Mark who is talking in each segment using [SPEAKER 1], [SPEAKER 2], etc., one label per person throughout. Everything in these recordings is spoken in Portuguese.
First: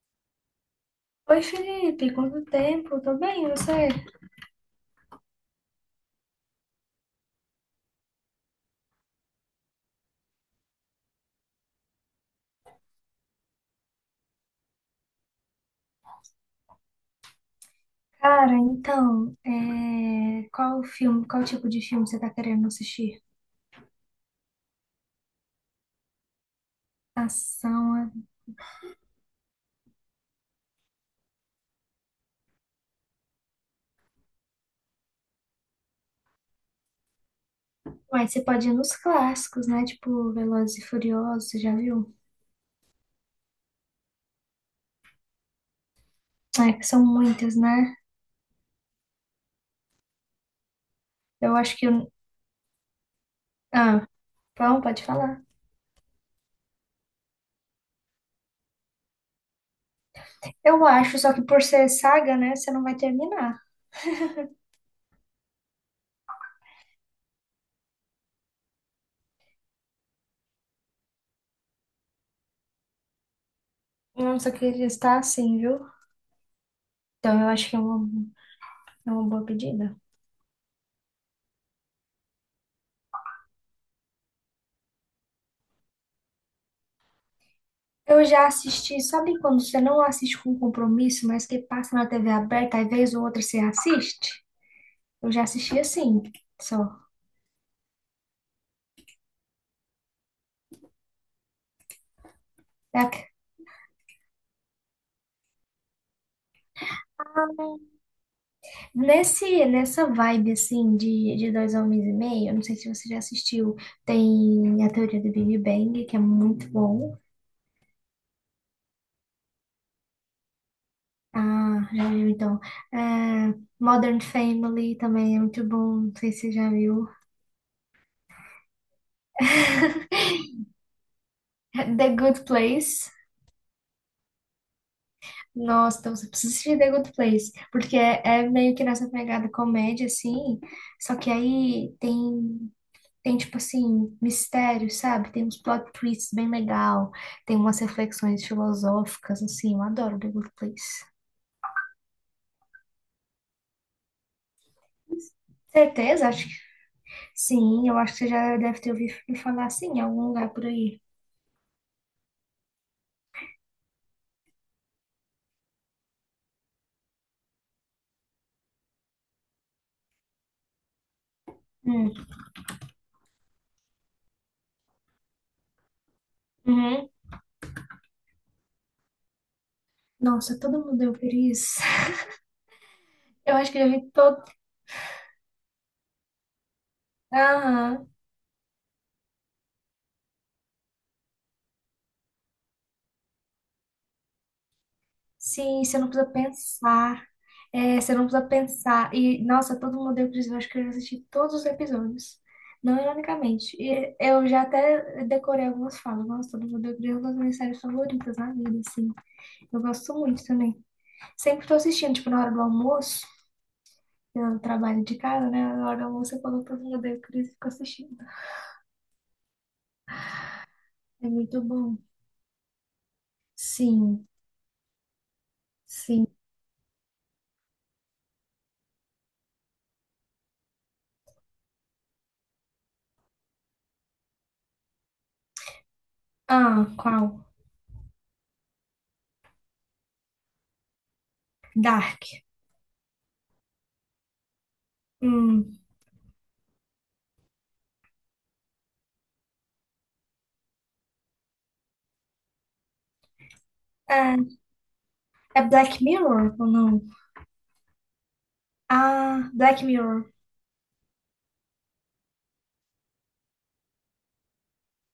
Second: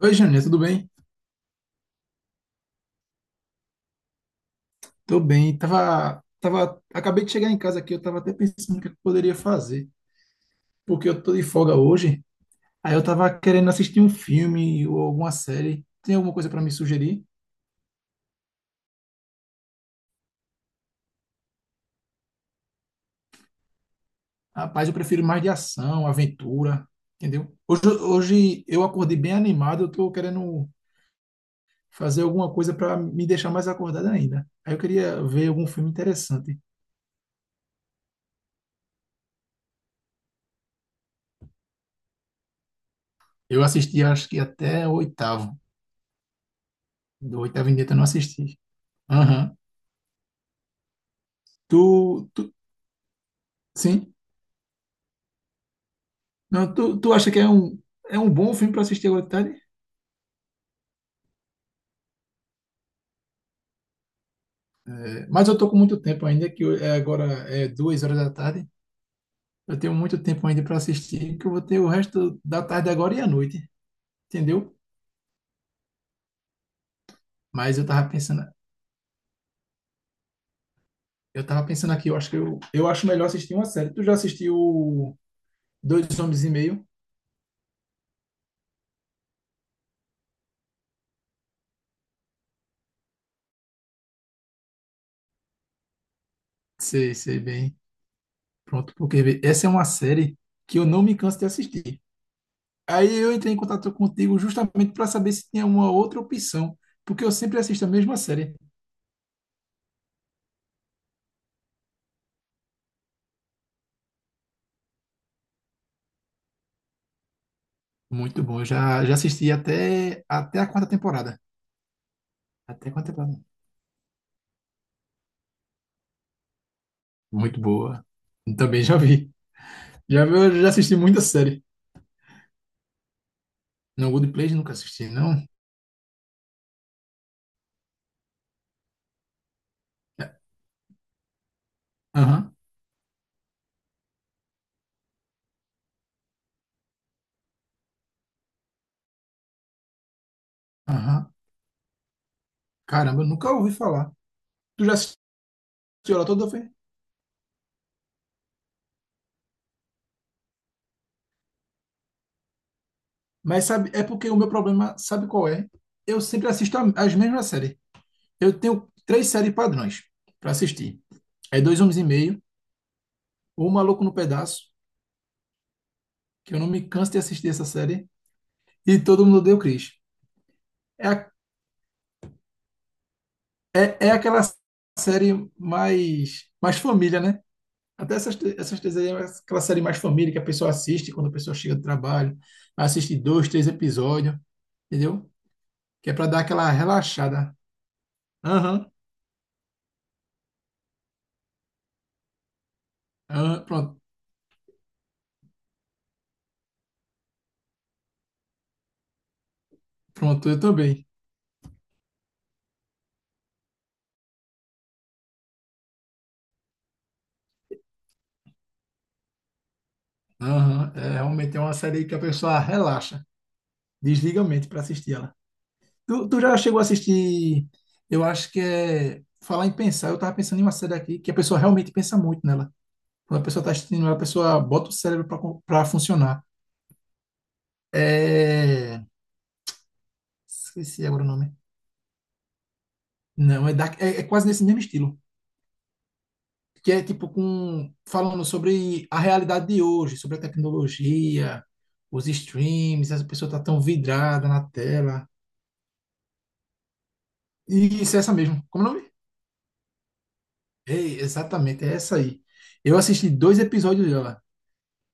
[SPEAKER 1] Oi, Jânia, tudo bem?
[SPEAKER 2] Oi, Felipe, quanto tempo? Tô bem, e você?
[SPEAKER 1] Tô bem. Tava, acabei de chegar em casa aqui, eu tava até pensando o que eu poderia fazer, porque eu tô de folga hoje, aí eu tava querendo assistir um filme ou alguma série. Tem alguma coisa para me sugerir?
[SPEAKER 2] Cara, então, qual filme, qual tipo de filme você tá querendo assistir?
[SPEAKER 1] Rapaz, eu prefiro mais de ação, aventura, entendeu? Hoje,
[SPEAKER 2] Ação, é...
[SPEAKER 1] hoje eu acordei bem animado, eu tô querendo fazer alguma coisa para me deixar mais acordado ainda. Aí eu queria ver algum filme interessante.
[SPEAKER 2] Mas você pode ir nos clássicos, né? Tipo, Velozes e Furiosos, você já viu?
[SPEAKER 1] Eu assisti, acho que até o oitavo.
[SPEAKER 2] É, que são
[SPEAKER 1] Do
[SPEAKER 2] muitas,
[SPEAKER 1] oitavo em diante
[SPEAKER 2] né?
[SPEAKER 1] eu não assisti. Aham.
[SPEAKER 2] Eu acho
[SPEAKER 1] Tu,
[SPEAKER 2] que...
[SPEAKER 1] tu,
[SPEAKER 2] Ah,
[SPEAKER 1] sim?
[SPEAKER 2] então, pode falar.
[SPEAKER 1] Não, tu acha que é um bom filme para assistir agora de tarde?
[SPEAKER 2] Eu acho, só que por ser saga, né, você não vai terminar.
[SPEAKER 1] É, mas eu tô com muito tempo ainda, é agora é 2 horas da tarde. Eu tenho muito tempo ainda para assistir, que eu vou ter o resto da tarde agora e à noite,
[SPEAKER 2] Nossa, eu
[SPEAKER 1] entendeu?
[SPEAKER 2] queria estar assim, viu? Então, eu acho que
[SPEAKER 1] Mas eu tava pensando,
[SPEAKER 2] é uma boa pedida.
[SPEAKER 1] eu tava pensando aqui, eu acho que eu acho melhor assistir uma série. Tu já assistiu Dois Homens e Meio?
[SPEAKER 2] Eu já assisti, sabe quando você não assiste com compromisso, mas que passa na TV aberta, aí vez ou outra você assiste? Eu já assisti assim, só.
[SPEAKER 1] Sei, sei bem. Pronto, porque vê, essa é uma série que eu não me canso de assistir.
[SPEAKER 2] É
[SPEAKER 1] Aí
[SPEAKER 2] que-
[SPEAKER 1] eu entrei em contato contigo justamente para saber se tinha uma outra opção, porque eu sempre assisto a mesma série.
[SPEAKER 2] Nessa vibe, assim, de dois homens e meio, eu não sei se você já assistiu, tem a teoria do Big Bang, que é muito bom.
[SPEAKER 1] Muito bom. Eu já assisti até a quarta temporada.
[SPEAKER 2] Ah, já viu então.
[SPEAKER 1] Até a quarta temporada.
[SPEAKER 2] É, Modern Family também é muito bom, não sei se você já viu.
[SPEAKER 1] Muito boa. Também já vi. Eu já assisti muita série.
[SPEAKER 2] The Good Place.
[SPEAKER 1] Não, Good Place nunca assisti, não.
[SPEAKER 2] Nossa, então você precisa assistir The Good Place, porque é meio que nessa pegada comédia,
[SPEAKER 1] É,
[SPEAKER 2] assim, só que
[SPEAKER 1] Aham,
[SPEAKER 2] tem tipo assim, mistério, sabe? Tem uns plot twists bem legal, tem umas reflexões filosóficas, assim, eu adoro The Good Place.
[SPEAKER 1] aham. Caramba, eu nunca ouvi falar. Tu já assistiu ela
[SPEAKER 2] Certeza? Acho
[SPEAKER 1] toda,
[SPEAKER 2] que
[SPEAKER 1] foi?
[SPEAKER 2] sim, eu acho que você já deve ter ouvido me falar assim em algum lugar por aí.
[SPEAKER 1] Mas sabe, é porque o meu problema, sabe qual é? Eu sempre as mesmas séries. Eu tenho três séries padrões para assistir. É Dois Homens e
[SPEAKER 2] Hum.
[SPEAKER 1] Meio, O Maluco no Pedaço, que eu não me
[SPEAKER 2] Uhum.
[SPEAKER 1] canso de assistir essa série, e Todo Mundo Odeia o Chris.
[SPEAKER 2] Nossa, todo mundo deu
[SPEAKER 1] É
[SPEAKER 2] por isso. Eu acho que eu já
[SPEAKER 1] É,
[SPEAKER 2] vi
[SPEAKER 1] é aquela
[SPEAKER 2] todo.
[SPEAKER 1] série mais família, né?
[SPEAKER 2] Aham.
[SPEAKER 1] Até essas, essas três aí, é aquela série mais família que a pessoa assiste quando a pessoa chega do trabalho, assiste dois, três episódios, entendeu?
[SPEAKER 2] Sim, você não
[SPEAKER 1] Que é para
[SPEAKER 2] precisa
[SPEAKER 1] dar aquela
[SPEAKER 2] pensar.
[SPEAKER 1] relaxada.
[SPEAKER 2] É, você não precisa
[SPEAKER 1] Aham,
[SPEAKER 2] pensar. E, nossa, todo mundo deu o Chris. Eu acho que eu já assisti todos os episódios. Não
[SPEAKER 1] aham,
[SPEAKER 2] ironicamente.
[SPEAKER 1] pronto,
[SPEAKER 2] E eu já até decorei algumas falas. Nossa, todo mundo deu o Chris é uma das minhas séries favoritas na vida, assim. Eu gosto muito
[SPEAKER 1] pronto, eu
[SPEAKER 2] também.
[SPEAKER 1] também.
[SPEAKER 2] Sempre tô assistindo, tipo, na hora do almoço. Eu trabalho de casa, né? Na hora do almoço eu coloco todo mundo deu o Chris e fico assistindo.
[SPEAKER 1] Aham, é
[SPEAKER 2] É
[SPEAKER 1] realmente é
[SPEAKER 2] muito
[SPEAKER 1] uma
[SPEAKER 2] bom.
[SPEAKER 1] série que a pessoa relaxa,
[SPEAKER 2] Sim,
[SPEAKER 1] desliga a mente para assistir ela.
[SPEAKER 2] sim.
[SPEAKER 1] Tu já chegou a assistir, eu acho que é, falar em pensar, eu tava pensando em uma série aqui que a pessoa realmente pensa muito nela. Quando a pessoa está assistindo, a pessoa bota o cérebro para funcionar.
[SPEAKER 2] Ah, qual?
[SPEAKER 1] É... Esqueci agora o nome.
[SPEAKER 2] Dark.
[SPEAKER 1] Não, dark, é quase nesse mesmo estilo.
[SPEAKER 2] Hum.
[SPEAKER 1] Que é tipo com... falando sobre a realidade de hoje, sobre a tecnologia, os streams, essa pessoa tá tão
[SPEAKER 2] É,
[SPEAKER 1] vidrada na tela.
[SPEAKER 2] é Black Mirror ou não?
[SPEAKER 1] E isso é essa mesmo. Como é o nome?
[SPEAKER 2] Ah, Black Mirror.
[SPEAKER 1] Ei, exatamente, é essa aí. Eu assisti dois episódios dela,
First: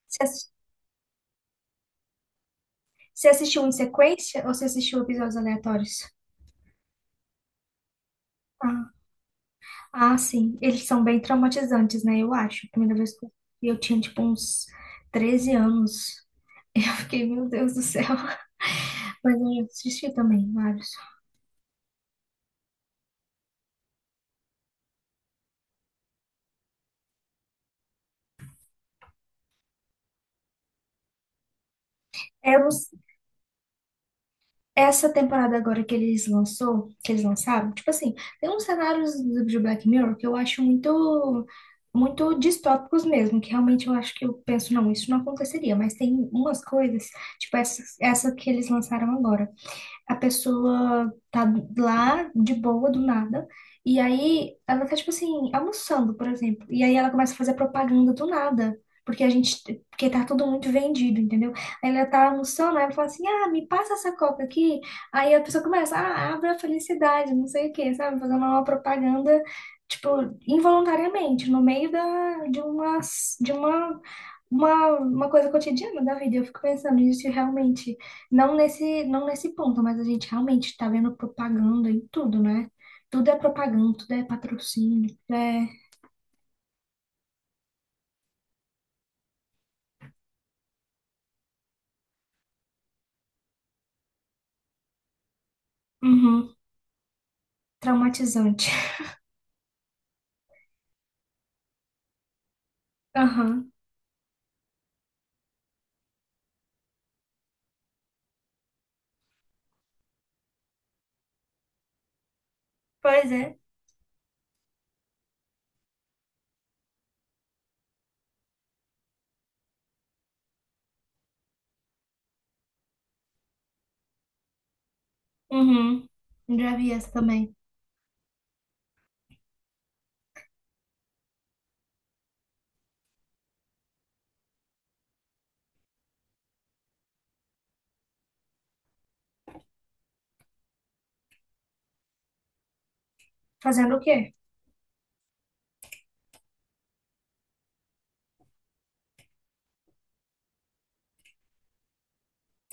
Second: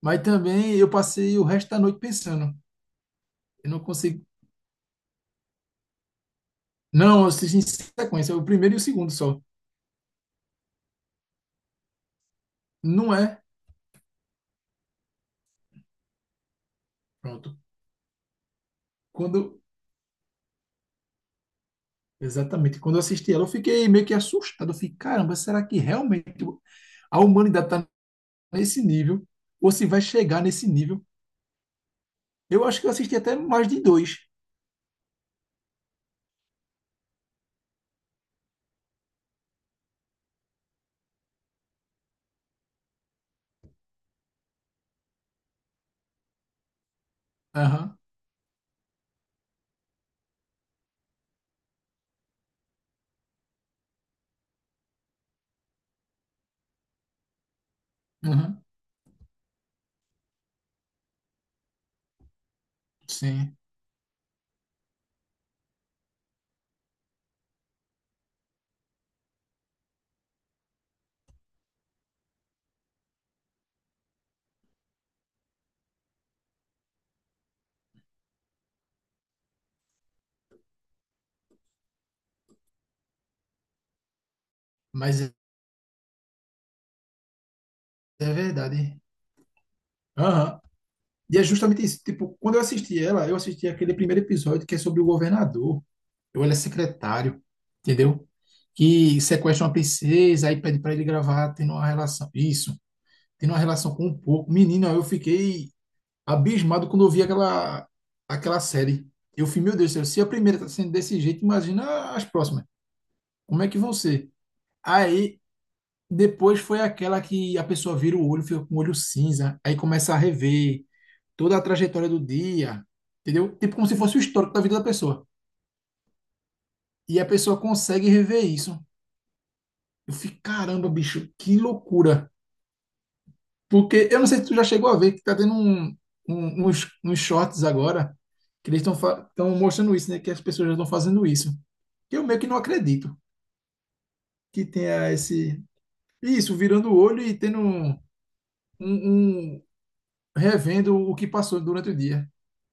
[SPEAKER 1] mas
[SPEAKER 2] Você assis-
[SPEAKER 1] também eu passei o resto da noite pensando.
[SPEAKER 2] você assistiu
[SPEAKER 1] Eu
[SPEAKER 2] em
[SPEAKER 1] não consigo.
[SPEAKER 2] sequência ou você assistiu episódios aleatórios?
[SPEAKER 1] Não, eu assisti em sequência, o primeiro e o
[SPEAKER 2] Ah,
[SPEAKER 1] segundo só.
[SPEAKER 2] ah, sim. Eles são bem traumatizantes, né? Eu acho. A primeira
[SPEAKER 1] Não
[SPEAKER 2] vez que eu
[SPEAKER 1] é.
[SPEAKER 2] vi, eu tinha, tipo, uns 13 anos. Eu fiquei, meu
[SPEAKER 1] Pronto.
[SPEAKER 2] Deus do céu. Mas eu
[SPEAKER 1] Quando
[SPEAKER 2] já assisti também, vários.
[SPEAKER 1] exatamente quando eu assisti ela, eu fiquei meio que assustado. Eu fiquei, caramba, será que realmente a humanidade está nesse nível? Ou se vai chegar nesse nível?
[SPEAKER 2] É, eu
[SPEAKER 1] Eu
[SPEAKER 2] não.
[SPEAKER 1] acho que eu assisti até mais de dois.
[SPEAKER 2] Essa temporada agora que eles lançaram, tipo assim, tem uns cenários de Black Mirror que eu acho muito, muito distópicos mesmo, que realmente eu acho que eu penso, não, isso não aconteceria, mas tem umas coisas, tipo
[SPEAKER 1] Aham,
[SPEAKER 2] essa que eles lançaram agora. A pessoa tá lá de boa, do nada, e aí ela tá, tipo assim, almoçando, por exemplo, e aí ela começa a fazer propaganda do
[SPEAKER 1] aham,
[SPEAKER 2] nada. Porque a gente, porque tá tudo muito vendido, entendeu? Aí ela tá almoçando, aí ela fala assim, ah,
[SPEAKER 1] sim.
[SPEAKER 2] me passa essa coca aqui. Aí a pessoa começa, ah, abre a felicidade, não sei o quê, sabe? Fazendo uma propaganda, tipo, involuntariamente, no meio de uma uma coisa cotidiana da vida. Eu fico pensando nisso e realmente, não nesse ponto, mas a gente realmente está vendo propaganda em tudo, né? Tudo é propaganda, tudo é patrocínio,
[SPEAKER 1] Mas é
[SPEAKER 2] tudo é
[SPEAKER 1] é verdade. Aham. E é justamente isso. Tipo, quando eu assisti ela, eu assisti aquele primeiro episódio que é sobre o governador. Ou
[SPEAKER 2] uhum,
[SPEAKER 1] ele é secretário, entendeu?
[SPEAKER 2] traumatizante.
[SPEAKER 1] Que sequestra uma princesa, aí pede para ele gravar, tendo uma relação. Isso, tendo uma
[SPEAKER 2] Aham.
[SPEAKER 1] relação com um porco. Menino, eu fiquei abismado quando eu vi aquela série. Eu fui, meu Deus do céu, se a primeira tá sendo desse jeito, imagina as próximas.
[SPEAKER 2] Pois é.
[SPEAKER 1] Como é que vão ser? Aí, depois foi aquela que a pessoa vira o olho, fica com o olho cinza, aí começa a rever toda a trajetória do dia, entendeu? Tipo como se fosse o histórico da vida da pessoa.
[SPEAKER 2] Uhum. Já vi essa
[SPEAKER 1] E a
[SPEAKER 2] também.
[SPEAKER 1] pessoa consegue rever isso. Eu fico, caramba, bicho, que loucura. Porque eu não sei se tu já chegou a ver que tá tendo uns shorts agora que eles estão mostrando isso, né? Que as pessoas já estão fazendo isso. que eu meio que não acredito
[SPEAKER 2] Fazendo o quê?
[SPEAKER 1] que tenha esse. Isso, virando o olho e tendo um- um- revendo o que passou durante o dia.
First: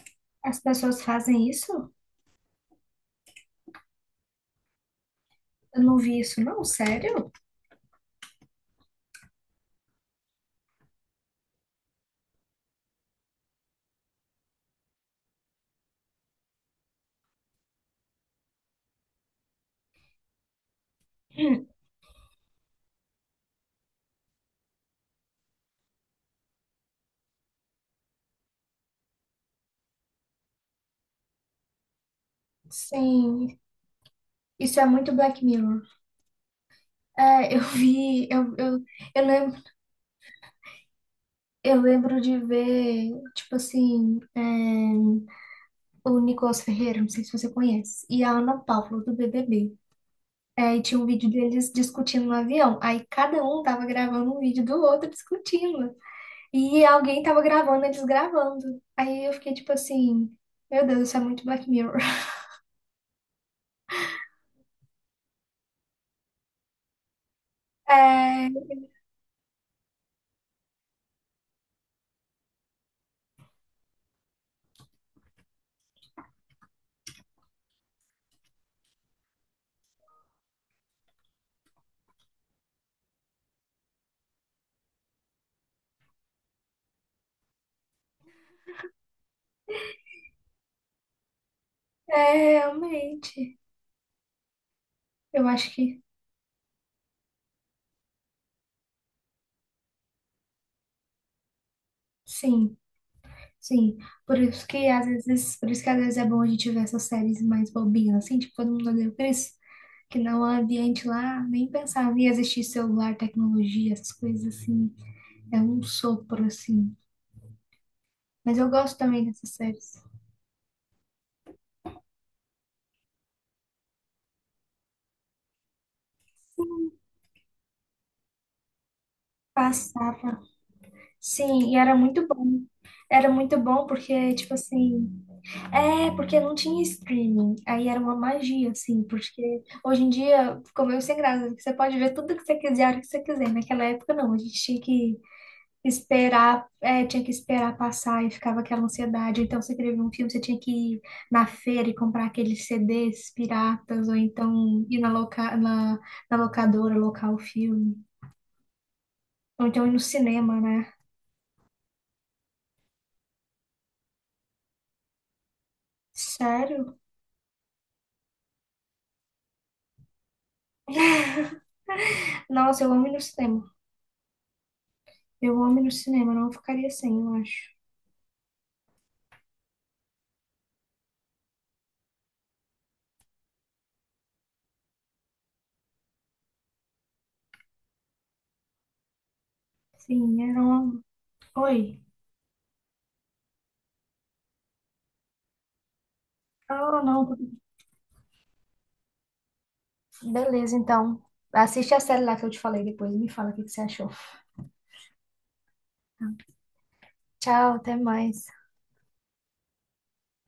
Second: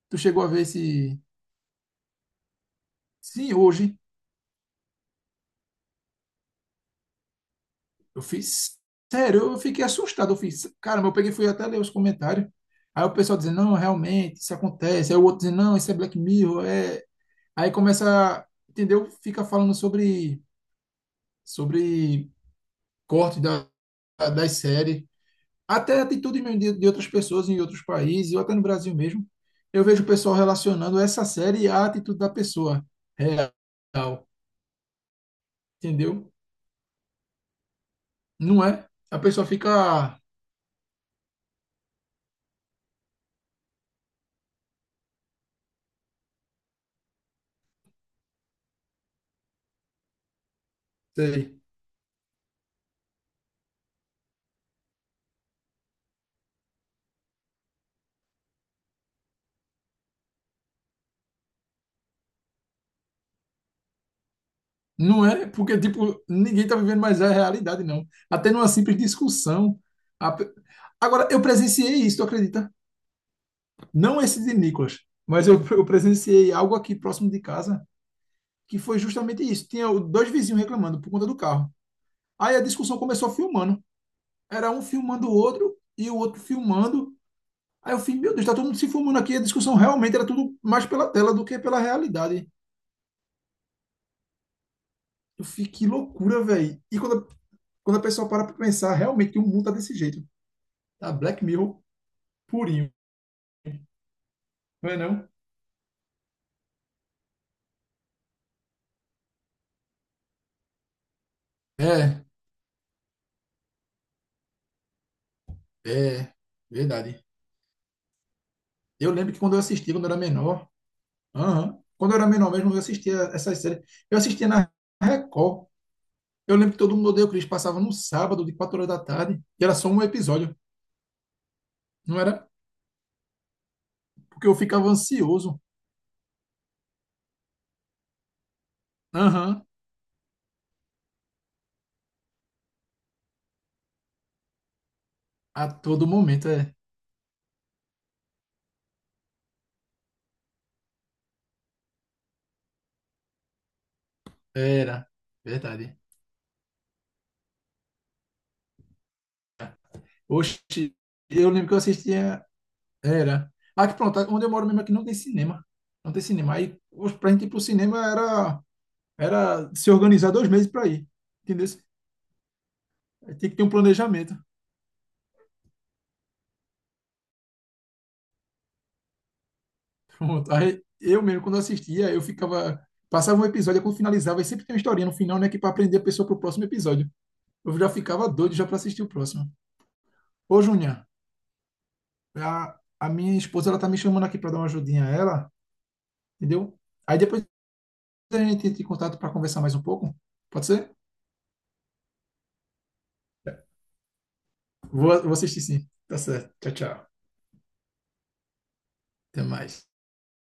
[SPEAKER 1] Tu chegou a
[SPEAKER 2] As
[SPEAKER 1] ver
[SPEAKER 2] pessoas
[SPEAKER 1] esse.
[SPEAKER 2] fazem isso?
[SPEAKER 1] Sim, hoje.
[SPEAKER 2] Eu não vi isso, não, sério?
[SPEAKER 1] Eu fiz. Sério, eu fiquei assustado. Eu fiz. Caramba, eu peguei e fui até ler os comentários. Aí o pessoal dizendo, não, realmente, isso acontece. Aí o outro dizendo, não, isso é Black Mirror. Aí começa. Entendeu? Fica falando sobre. Sobre corte da, das séries. Até a atitude mesmo de, outras pessoas em outros países, ou até no Brasil mesmo, eu vejo o pessoal relacionando essa série à atitude da pessoa
[SPEAKER 2] Sim,
[SPEAKER 1] real,
[SPEAKER 2] isso é muito Black Mirror.
[SPEAKER 1] entendeu?
[SPEAKER 2] É, eu vi,
[SPEAKER 1] Não é? A
[SPEAKER 2] eu
[SPEAKER 1] pessoa
[SPEAKER 2] lembro.
[SPEAKER 1] fica,
[SPEAKER 2] Eu lembro de ver, tipo assim, é, o Nicolas Ferreira, não sei se você conhece, e a Ana Paula, do BBB. É, e tinha um vídeo
[SPEAKER 1] sei,
[SPEAKER 2] deles discutindo no avião. Aí cada um tava gravando um vídeo do outro discutindo. E alguém tava gravando eles gravando. Aí eu fiquei tipo assim, meu Deus, isso é muito Black Mirror.
[SPEAKER 1] não é? Porque, tipo, ninguém tá vivendo mais a realidade, não.
[SPEAKER 2] É,
[SPEAKER 1] Até numa simples discussão. a pe- Agora, eu presenciei isso, tu acredita? Não esse de Nicolas, mas eu presenciei algo aqui próximo de casa, que foi justamente isso. Tinha dois vizinhos reclamando por conta do carro. Aí a discussão começou filmando. Era um filmando o outro e o outro filmando. Aí eu fiquei, meu Deus, tá todo mundo se filmando aqui. A discussão realmente era tudo mais pela tela do que pela
[SPEAKER 2] é,
[SPEAKER 1] realidade.
[SPEAKER 2] realmente.
[SPEAKER 1] Eu
[SPEAKER 2] Eu
[SPEAKER 1] fiquei,
[SPEAKER 2] acho
[SPEAKER 1] que
[SPEAKER 2] que
[SPEAKER 1] loucura, velho. E quando, quando a pessoa para pra pensar, realmente que o mundo tá desse jeito. Tá Black Mirror
[SPEAKER 2] sim,
[SPEAKER 1] purinho,
[SPEAKER 2] sim.
[SPEAKER 1] não é não?
[SPEAKER 2] Por isso que às vezes é bom a gente ver essas séries mais bobinhas, assim, tipo, todo mundo odeia o Chris. Que no ambiente lá nem pensava
[SPEAKER 1] É,
[SPEAKER 2] em existir celular, tecnologia, essas coisas assim. É um
[SPEAKER 1] é,
[SPEAKER 2] sopro, assim.
[SPEAKER 1] verdade.
[SPEAKER 2] Mas eu gosto
[SPEAKER 1] Eu
[SPEAKER 2] também
[SPEAKER 1] lembro que
[SPEAKER 2] dessas
[SPEAKER 1] quando eu assistia,
[SPEAKER 2] séries.
[SPEAKER 1] quando eu era menor, aham, quando eu era menor mesmo, eu assistia essas séries. Eu assistia na Record. Eu lembro que todo mundo odeia o Chris, passava no sábado, de 4 horas da tarde, e era só um
[SPEAKER 2] Passava.
[SPEAKER 1] episódio,
[SPEAKER 2] Sim, e era
[SPEAKER 1] não
[SPEAKER 2] muito
[SPEAKER 1] era?
[SPEAKER 2] bom. Era muito bom porque,
[SPEAKER 1] Porque
[SPEAKER 2] tipo
[SPEAKER 1] eu ficava
[SPEAKER 2] assim,
[SPEAKER 1] ansioso.
[SPEAKER 2] é porque não tinha streaming. Aí era uma magia, assim, porque
[SPEAKER 1] Aham.
[SPEAKER 2] hoje em dia ficou meio sem graça. Você pode ver tudo que você quiser, a hora que você quiser. Naquela época, não, a gente tinha que
[SPEAKER 1] A todo momento,
[SPEAKER 2] esperar,
[SPEAKER 1] é.
[SPEAKER 2] é, tinha que esperar passar e ficava aquela ansiedade. Então, você queria ver um filme, você tinha que ir na feira e comprar aqueles CDs piratas, ou então ir
[SPEAKER 1] Era.
[SPEAKER 2] na,
[SPEAKER 1] Verdade.
[SPEAKER 2] na locadora, locar o filme. Ou então ir no cinema, né?
[SPEAKER 1] Oxi, eu lembro que eu assistia. Era. Aqui, pronto, onde eu moro mesmo aqui não tem cinema. Não tem cinema. Aí,
[SPEAKER 2] Sério?
[SPEAKER 1] oxe, pra gente ir pro cinema era, se organizar 2 meses pra ir. Entendeu?
[SPEAKER 2] Nossa, eu amo ir no
[SPEAKER 1] Aí tem que ter um
[SPEAKER 2] cinema.
[SPEAKER 1] planejamento.
[SPEAKER 2] Eu amo ir no cinema, não ficaria sem, eu acho.
[SPEAKER 1] Pronto. Aí, eu mesmo, quando assistia, eu ficava. Passava um episódio, aí quando finalizava, e sempre tem uma historinha no final, né? Que pra aprender a pessoa pro próximo episódio. Eu já ficava doido já pra assistir o próximo.
[SPEAKER 2] Sim, era
[SPEAKER 1] Ô,
[SPEAKER 2] um...
[SPEAKER 1] Júnior.
[SPEAKER 2] Oi.
[SPEAKER 1] A minha esposa ela tá me chamando aqui para dar uma ajudinha a ela, entendeu?
[SPEAKER 2] Ah,
[SPEAKER 1] Aí
[SPEAKER 2] não.
[SPEAKER 1] depois a gente entra em contato para conversar mais um pouco. Pode
[SPEAKER 2] Beleza,
[SPEAKER 1] ser?
[SPEAKER 2] então. Assiste a série lá que eu te falei depois. E me fala o que que você achou.
[SPEAKER 1] Vou assistir sim. Tá certo. Tchau, tchau.
[SPEAKER 2] Tchau, até mais.
[SPEAKER 1] Até mais.